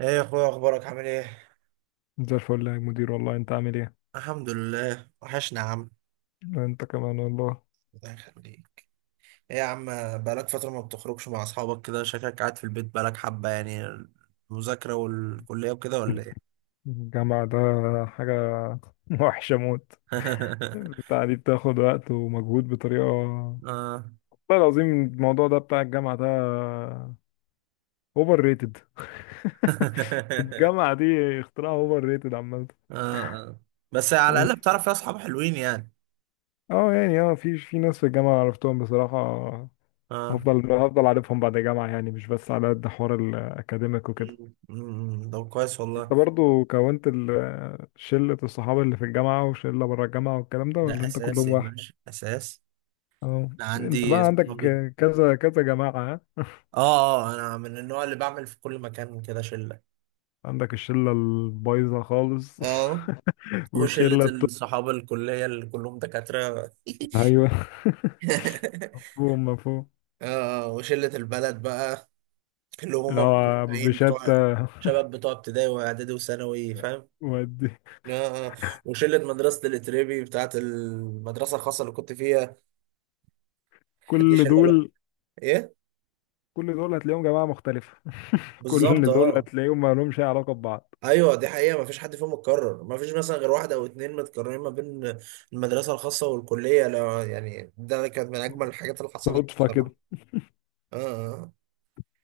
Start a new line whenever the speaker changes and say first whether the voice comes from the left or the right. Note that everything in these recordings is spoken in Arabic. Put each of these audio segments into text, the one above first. right: ايه يا اخويا، اخبارك؟ عامل ايه؟
left: زي الفل يا مدير، والله. انت عامل ايه؟
right: الحمد لله، وحشنا يا عم.
left: انت كمان والله.
right: الله يخليك. ايه يا عم؟ بقالك فترة ما بتخرجش مع اصحابك كده، شكلك قاعد في البيت بقالك حبة يعني، المذاكرة والكلية وكده ولا ايه؟
left: الجامعة ده حاجة وحشة موت. بتاع دي بتاخد وقت ومجهود بطريقة والله
right: اه.
left: العظيم. الموضوع ده بتاع الجامعة ده اوفر ريتد. الجامعة دي اختراع اوفر ريتد عامة.
right: اه، آه. بس على الاقل
left: بس
right: بتعرف فيها اصحاب حلوين يعني.
left: اه يعني في ناس في الجامعة عرفتهم بصراحة.
right: اه.
left: هفضل عارفهم بعد الجامعة، يعني مش بس على قد حوار الأكاديميك وكده.
right: ده كويس والله.
left: انت برضو كونت شلة الصحاب اللي في الجامعة وشلة بره الجامعة والكلام ده،
right: ده
left: ولا انت
right: اساس
left: كلهم
right: يا
left: واحد؟
right: باشا، اساس.
left: اه،
right: انا
left: انت
right: عندي
left: بقى عندك
right: اصحابي.
left: كذا كذا جماعة ها؟
right: اه، اه، انا من النوع اللي بعمل في كل مكان كده شلة.
left: عندك الشلة البايظة خالص
right: اه. وشلة
left: والشلة
right: الصحابة الكلية اللي كلهم دكاترة.
left: ايوه. مفهوم مفهوم.
right: آه، وشلة البلد بقى اللي هم
left: اللي هو
right: متابعين
left: بشتى.
right: بتوع شباب بتوع ابتدائي واعدادي وثانوي، فاهم.
left: ودي.
right: آه، آه. وشلة مدرسة الاتريبي بتاعت المدرسة الخاصة اللي كنت فيها. دي
left: كل
right: شلة لوحدها.
left: دول
right: ايه.
left: كل دول هتلاقيهم جماعة مختلفة.
right: بالظبط،
left: كل دول
right: اه.
left: هتلاقيهم ما لهمش أي علاقة ببعض.
right: ايوه دي حقيقة، مفيش حد فيهم متكرر، مفيش مثلا غير واحد او اتنين متكررين ما بين المدرسة الخاصة والكلية. لا يعني، ده كانت من اجمل الحاجات اللي حصلت
left: صدفة
right: بصراحة.
left: كده.
right: اه، آه.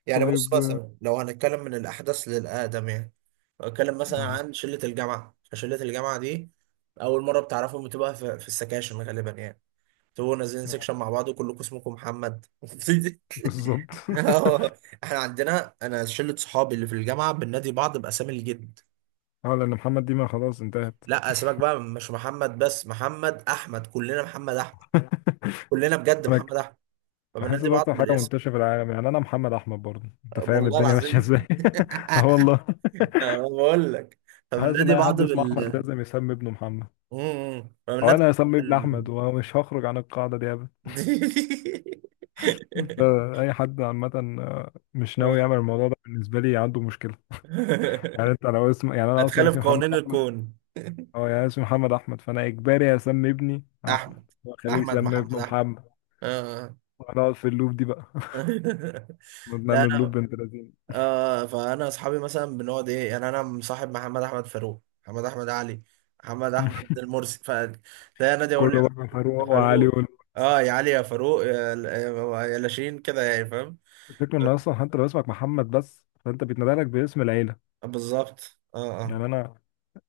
right: يعني بص
left: طيب.
right: مثلا، لو هنتكلم من الأحدث للأقدم يعني. لو هنتكلم مثلا
left: اه،
right: عن شلة الجامعة، فشلة الجامعة دي أول مرة بتعرفهم بتبقى في السكاشن غالبا يعني، تبقوا نازلين
left: آه،
right: سكشن مع بعض وكلكم اسمكم محمد.
left: بالظبط.
right: اه. احنا عندنا، انا شله صحابي اللي في الجامعه بننادي بعض باسامي الجد.
left: اه، لأن محمد ديما خلاص انتهت.
right: لا سيبك بقى، مش محمد بس، محمد احمد، كلنا محمد احمد. كلنا بجد
left: انا
right: محمد
left: ك-
right: احمد.
left: بحس
right: فبننادي
left: ده
right: بعض
left: اكتر حاجه
right: بالاسم.
left: منتشره في العالم، يعني انا محمد احمد برضه، انت فاهم
right: والله
left: الدنيا ماشيه
right: العظيم.
left: ازاي. اه والله.
right: أنا بقول لك،
left: حاسس ان
right: فبننادي
left: اي
right: بعض
left: حد اسمه احمد
right: بال...
left: لازم يسمي ابنه محمد، او
right: الناس
left: انا هسمي ابني
right: ال-
left: احمد ومش هخرج عن القاعده دي ابدا. لا، اي حد عامه، آه، مش ناوي يعمل الموضوع ده بالنسبه لي عنده مشكله. يعني انت لو اسم يعني انا اصلا
right: اتخلف
left: اسمي محمد
right: قوانين
left: احمد.
right: الكون.
left: اه، يعني اسمي محمد احمد، فانا اجباري اسمي ابني احمد
right: احمد.
left: واخليه
right: احمد
left: يسمي
right: محمد
left: ابنه
right: احمد.
left: محمد
right: آه.
left: ونقعد في اللوب دي بقى.
right: لا
left: نعمل لوب
right: انا،
left: بنت لذينه.
right: آه، فانا اصحابي مثلا بنقعد ايه؟ يعني انا مصاحب محمد احمد فاروق، محمد احمد علي، محمد احمد المرسي، فتلاقي نادي يقول لي
left: كله بقى فاروق
right: يا
left: وعلي
right: فاروق.
left: والمؤسس.
right: اه، يا علي، يا فاروق، يا لاشين كده، يعني فاهم.
left: الفكرة ان اصلا حتى لو اسمك محمد بس، فانت بيتنادى لك باسم العيلة.
right: بالظبط، اه.
left: يعني انا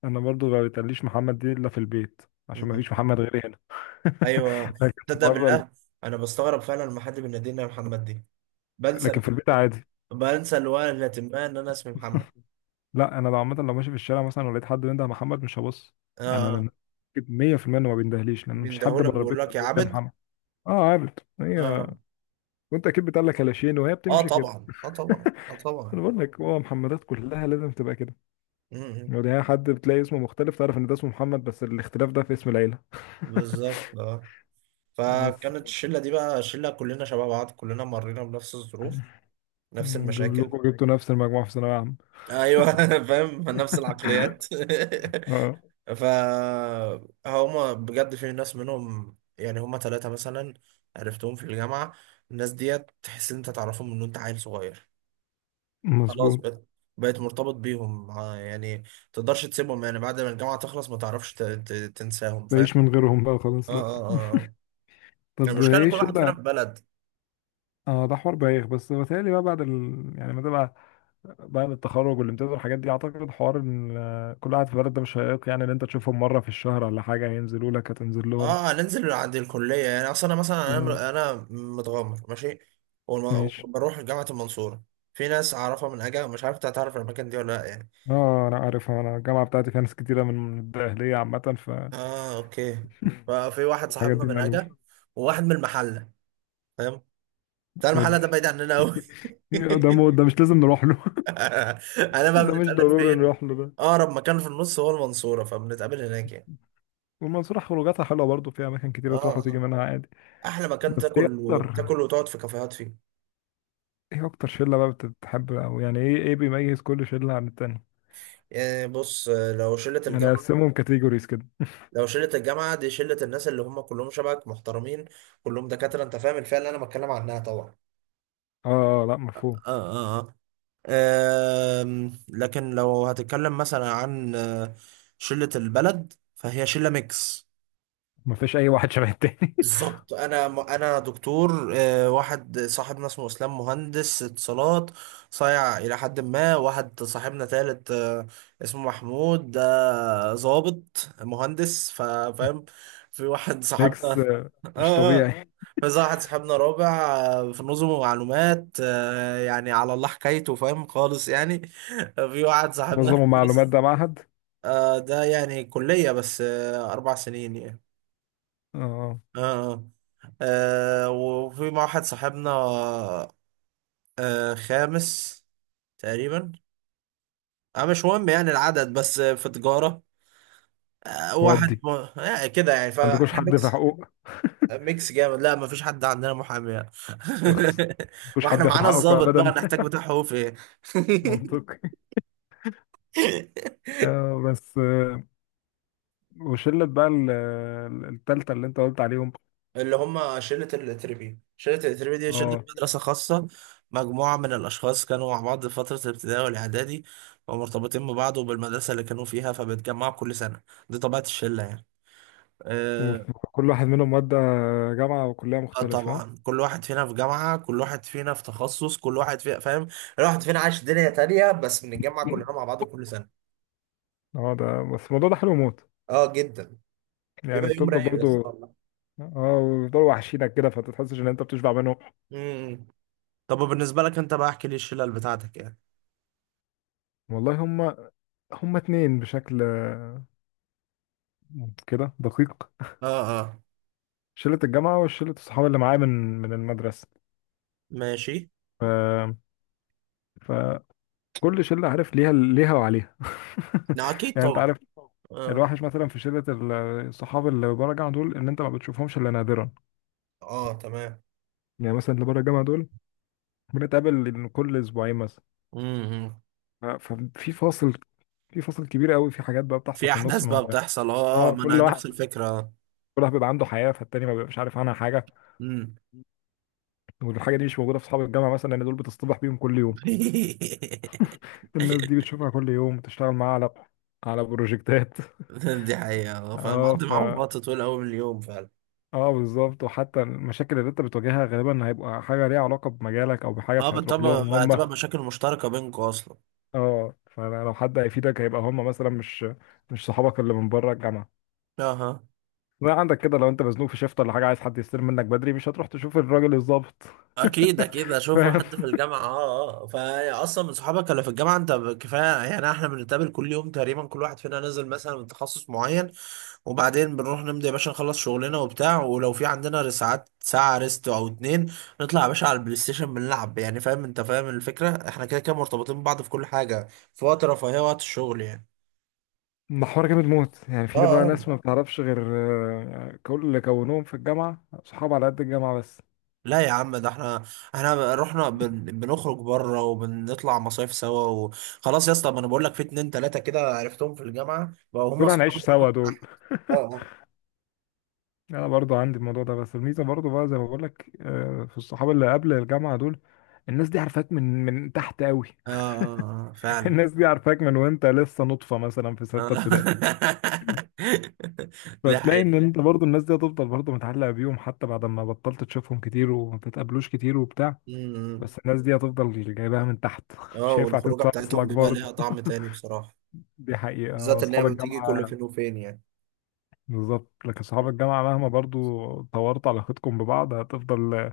left: انا برضو ما بيتقاليش محمد دي الا في البيت، عشان ما فيش
right: اه،
left: محمد غيري هنا.
right: ايوه.
left: لكن
right: تصدق
left: بره
right: بالله، انا بستغرب فعلا لما حد بيناديني يا محمد دي. بنسى.
left: لكن في البيت عادي.
right: بنسى الوهلة ما ان انا اسمي محمد.
left: لا انا لو عامة، لو ماشي في الشارع مثلا ولقيت حد بينده محمد مش هبص. يعني
right: اه.
left: انا أكيد 100% انه ما بيندهليش، لان مفيش حد
right: بيندهولك
left: بره
right: بيقول
left: البيت ما
right: لك يا
left: بيقول لي
right: عبد.
left: محمد. اه، عارف هي.
right: اه،
left: وانت اكيد بتقول لك كلاشين وهي
right: اه
left: بتمشي كده.
right: طبعا، اه طبعا، اه
left: انا
right: طبعا.
left: بقول لك، هو محمدات كلها لازم تبقى كده.
right: امم.
left: يعني هي، حد بتلاقي اسمه مختلف تعرف ان ده اسمه محمد، بس الاختلاف ده في اسم العيلة.
right: بالظبط، اه.
left: بس.
right: فكانت الشله دي بقى شله كلنا شباب بعض، كلنا مرينا بنفس الظروف، نفس المشاكل.
left: كلكم جبتوا نفس المجموعة في ثانوية عامة.
right: ايوه. فاهم نفس العقليات.
left: اه،
right: فهما بجد في ناس منهم، يعني هما ثلاثة مثلا عرفتهم في الجامعة، الناس ديت تحس إن أنت تعرفهم من وأنت عيل صغير. خلاص
left: مظبوط.
right: بقيت مرتبط بيهم، آه، يعني تقدرش تسيبهم يعني بعد ما الجامعة تخلص، ما تعرفش تنساهم، فاهم.
left: بعيش من غيرهم بقى
right: اه،
left: خلاص؟ لا.
right: اه، اه.
left: طب،
right: المشكلة إن كل
left: ايش
right: واحد
left: اللي.
right: فينا في بلد.
left: اه ده حوار بايخ، بس بتهيألي بقى بعد يعني ما تبقى بعد التخرج والامتياز والحاجات دي، اعتقد حوار ان آه، كل واحد في بلد ده مش هيق، يعني ان انت تشوفهم مرة في الشهر ولا حاجة، هينزلوا لك هتنزل لهم.
right: اه، هننزل عند الكلية يعني. أصل أنا مثلا،
left: آه،
right: أنا أنا متغمر ماشي
left: ماشي.
right: وبروح جامعة المنصورة. في ناس أعرفها من أجا، مش عارف أنت هتعرف الأماكن دي ولا لأ يعني.
left: اه، انا عارف، انا الجامعة بتاعتي فيها ناس كتيرة من الدقهلية عامة،
right: اه، اوكي. ففي واحد
left: الحاجات
right: صاحبنا
left: دي
right: من
left: مألوف.
right: اجا، وواحد من المحله، فاهم. بتاع المحله
left: ودي.
right: ده بعيد عننا قوي.
left: ده مش لازم نروح له.
right: انا بقى
left: ده مش
right: بنتقابل
left: ضروري
right: فين؟
left: نروح له.
right: اقرب مكان في النص هو المنصوره، فبنتقابل هناك يعني.
left: والمنصورة خروجاتها حلوة برضه، فيها أماكن كتيرة تروح
right: اه،
left: وتيجي
right: اه.
left: منها عادي.
right: احلى مكان
left: بس إيه
right: تاكل
left: أكتر،
right: وتاكل وتقعد في كافيهات فيه.
left: إيه أكتر شلة بقى بتتحب، أو يعني إيه بيميز كل شلة عن التانية؟
right: يعني بص،
left: يعني أقسمهم كاتيجوريز كده.
right: لو شله الجامعه دي شله الناس اللي هم كلهم شبهك محترمين، كلهم دكاتره، انت فاهم الفئه اللي انا بتكلم عنها طبعا.
left: آه آه، آه، لأ،
right: اه،
left: مفهوم.
right: اه، اه. لكن لو هتتكلم مثلا عن شلة البلد، فهي شلة ميكس.
left: مفيش أي واحد شبه التاني.
right: بالظبط. انا انا دكتور، واحد صاحبنا اسمه اسلام مهندس اتصالات، صايع الى حد ما. واحد صاحبنا تالت، اسمه محمود، ده ضابط مهندس، فاهم. في واحد صاحبنا.
left: ميكس آه، مش
right: اه، اه.
left: طبيعي.
right: في واحد صاحبنا رابع، في نظم ومعلومات، يعني على الله حكايته، فاهم خالص يعني. في واحد صاحبنا
left: نظم ومعلومات
right: خامس،
left: ده معهد؟
right: ده يعني كلية بس، 4 سنين يعني.
left: آه.
right: اه، آه. وفي مع واحد صاحبنا، خامس تقريبا، مش مهم يعني العدد، بس في تجارة، واحد
left: ودي،
right: كده يعني،
left: عندكوش
right: فاحنا
left: حد في
right: ميكس.
left: حقوق؟
right: ميكس جامد. لا، ما فيش حد عندنا محامي يعني.
left: اخس. مفيش
right: ما احنا
left: حد ياخد
right: معانا
left: حقكم
right: الضابط بقى،
left: ابدا.
right: نحتاج بتاع حقوق في ايه؟
left: منطقي. آه، بس وشله بقى التالتة اللي انت قلت عليهم.
right: اللي هم شلة الاتربي دي شلة
left: اه،
right: مدرسة خاصة، مجموعة من الأشخاص كانوا مع بعض في فترة الابتدائي والإعدادي، ومرتبطين ببعض وبالمدرسة اللي كانوا فيها، فبيتجمعوا كل سنة. دي طبيعة الشلة يعني. آه.
left: كل واحد منهم مادة جامعة وكلية
right: آه
left: مختلفة ها؟
right: طبعا، كل واحد فينا في جامعة، كل واحد فينا في تخصص، كل واحد فينا فاهم، كل واحد فينا عايش دنيا تانية، بس بنتجمع كلنا مع بعض كل سنة.
left: اه، ده بس الموضوع ده حلو موت،
right: اه جدا.
left: يعني
right: بيبقى يوم
left: بتفضل
right: رايق يا اسطى
left: برضو.
right: والله.
left: اه، ويفضلوا وحشينك كده فتتحسش ان انت بتشبع منهم.
right: مم. طب بالنسبة لك انت بقى، احكي لي الشلل بتاعتك يعني.
left: والله، هما اتنين بشكل آه، كده دقيق.
right: اه، اه،
left: شلة الجامعة وشلة الصحاب اللي معايا من المدرسة.
right: ماشي.
left: ف... فكل شلة عارف ليها وعليها.
right: لا اكيد
left: يعني انت
right: طبعا.
left: عارف.
right: اه،
left: الوحش مثلا في شلة الصحاب اللي بره الجامعة دول ان انت ما بتشوفهمش الا نادرا.
right: اه، تمام.
left: يعني مثلا اللي بره الجامعة دول بنتقابل كل اسبوعين مثلا.
right: امم.
left: ف- ففي فاصل في فاصل كبير قوي، في حاجات بقى بتحصل
right: في
left: في النص
right: احداث
left: ما
right: بقى
left: بقى.
right: بتحصل، اه آه،
left: اه،
right: ما انا
left: كل واحد
right: نفس الفكره.
left: كل واحد بيبقى عنده حياه فالتاني ما بيبقاش عارف عنها حاجه.
right: امم.
left: والحاجه دي مش موجوده في اصحاب الجامعه مثلا، لان دول بتصطبح بيهم كل يوم. الناس دي بتشوفها كل يوم، بتشتغل معاها على بروجكتات.
right: دي حقيقه،
left: اه
right: فمقضي
left: ف
right: معاهم وقت طويل قوي من اليوم فعلا.
left: اه، بالظبط، وحتى المشاكل اللي انت بتواجهها غالبا هيبقى حاجه ليها علاقه بمجالك او بحاجه،
right: اه،
left: فهتروح
right: بالطبع
left: لهم هم.
right: هتبقى مشاكل مشتركه بينكم اصلا.
left: اه، فلو حد هيفيدك هيبقى هم مثلا، مش صحابك اللي من بره الجامعه.
right: اها.
left: ما عندك كده لو انت مزنوق في شيفت ولا حاجه عايز حد يستلم منك بدري، مش هتروح تشوف الراجل الظابط،
right: اكيد، اكيد اشوف
left: فاهم.
right: حد في الجامعه. اه، اه، فا اصلا من صحابك اللي في الجامعه انت كفايه يعني. احنا بنتقابل كل يوم تقريبا، كل واحد فينا نزل مثلا من تخصص معين، وبعدين بنروح نمضي يا باشا، نخلص شغلنا وبتاع. ولو في عندنا ساعات، ساعة ريست أو اتنين، نطلع يا باشا على البلاي ستيشن بنلعب يعني. فاهم أنت، فاهم الفكرة، احنا كده كده مرتبطين ببعض في كل حاجة، في وقت رفاهية وقت الشغل يعني.
left: محور جامد موت، يعني
right: اه،
left: في بقى
right: اه،
left: ناس ما بتعرفش غير آه، كل اللي كونوهم في الجامعه صحاب على قد الجامعه بس.
right: لا يا عم، ده احنا احنا رحنا بنخرج بره وبنطلع مصايف سوا وخلاص يا اسطى. ما انا بقول لك في اتنين تلاتة كده عرفتهم في الجامعة بقوا هم
left: دول
right: اصحابي
left: هنعيش
right: رقم
left: سوا
right: واحد.
left: دول.
right: اه، اه،
left: انا برضو عندي الموضوع ده، بس الميزه برضو بقى زي ما بقول لك آه، في الصحاب اللي قبل الجامعه دول. الناس دي عارفاك من تحت قوي.
right: اه. آه، آه، فعلا.
left: الناس دي عارفاك من وانت لسه نطفه مثلا في
right: آه.
left: سته ابتدائي.
right: ده
left: فتلاقي ان انت برضو الناس دي هتفضل برضو متعلقة بيهم حتى بعد ما بطلت تشوفهم كتير وما بتتقابلوش كتير وبتاع.
right: حقيقي.
left: بس الناس دي هتفضل جايباها من تحت.
right: اه،
left: مش هينفع
right: والخروجه
left: تنسى
right: بتاعتهم
left: اصلك
right: بيبقى ليها
left: برضو.
right: طعم تاني بصراحه.
left: دي حقيقة، آه،
right: بالذات ان هي
left: اصحاب
right: بتيجي كل
left: الجامعة
right: فين وفين يعني.
left: بالظبط. لكن اصحاب الجامعة مهما برضو طورت علاقتكم ببعض، هتفضل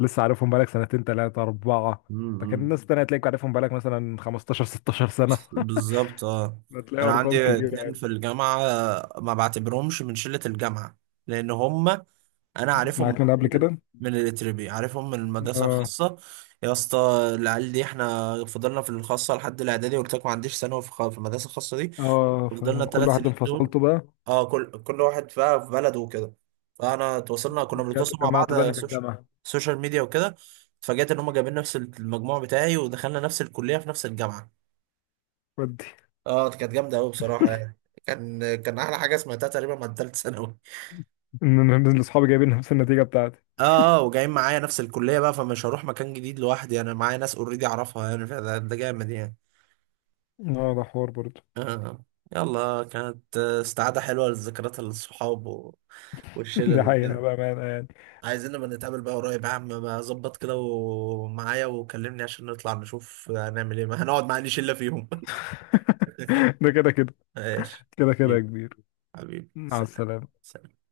left: لسه عارفهم بقالك سنتين 3 4. لكن
right: امم.
left: الناس التانية هتلاقيك عارفهم بقالك مثلا 15 16 سنة.
right: بالظبط، اه.
left: هتلاقي
right: انا
left: ارقام
right: عندي
left: كبيرة
right: اتنين
left: يعني.
right: في الجامعه، ما بعتبرهمش من شله الجامعه لان هم انا عارفهم
left: معاك من قبل كده.
right: من الاتربي، عارفهم من المدرسه
left: اه
right: الخاصه. يا اسطى، العيال دي احنا فضلنا في الخاصه لحد الاعدادي. قلت لك ما عنديش ثانوي في في المدرسه الخاصه دي.
left: اه،
right: فضلنا
left: فكل
right: الثلاث
left: واحد
right: سنين دول،
left: انفصلته بقى،
right: اه، كل واحد بقى في بلده وكده. فانا تواصلنا، كنا
left: رجعت
right: بنتواصل مع
left: اتجمعتوا
right: بعض
left: تاني في
right: سوشيال،
left: الجامعة.
right: سوشيال ميديا وكده. اتفاجأت ان هم جايبين نفس المجموع بتاعي، ودخلنا نفس الكلية في نفس الجامعة.
left: ودي،
right: اه كانت جامدة قوي بصراحة يعني. كان احلى حاجة سمعتها تقريبا من ثالث ثانوي.
left: ان انا إن اصحابي جايبين نفس النتيجه بتاعتي.
right: اه، اه، وجايين معايا نفس الكلية بقى، فمش هروح مكان جديد لوحدي، انا معايا ناس اوريدي اعرفها يعني. ده جامد يعني.
left: اه، ده حوار برضه.
right: آه. آه. يلا، كانت استعادة حلوة للذكريات، الصحاب
left: دي
right: والشلل
left: حقيقه
right: وكده.
left: بامانه يعني.
right: عايزين نبقى نتقابل بقى قريب يا عم، ما ظبط كده ومعايا وكلمني عشان نطلع نشوف هنعمل ايه. ما هنقعد مع اي شلة فيهم.
left: ده كده كده،
right: ماشي.
left: كده كده يا
right: حبيبي.
left: كبير.
right: حبيبي
left: مع
right: سلام.
left: السلامه.
right: سلام.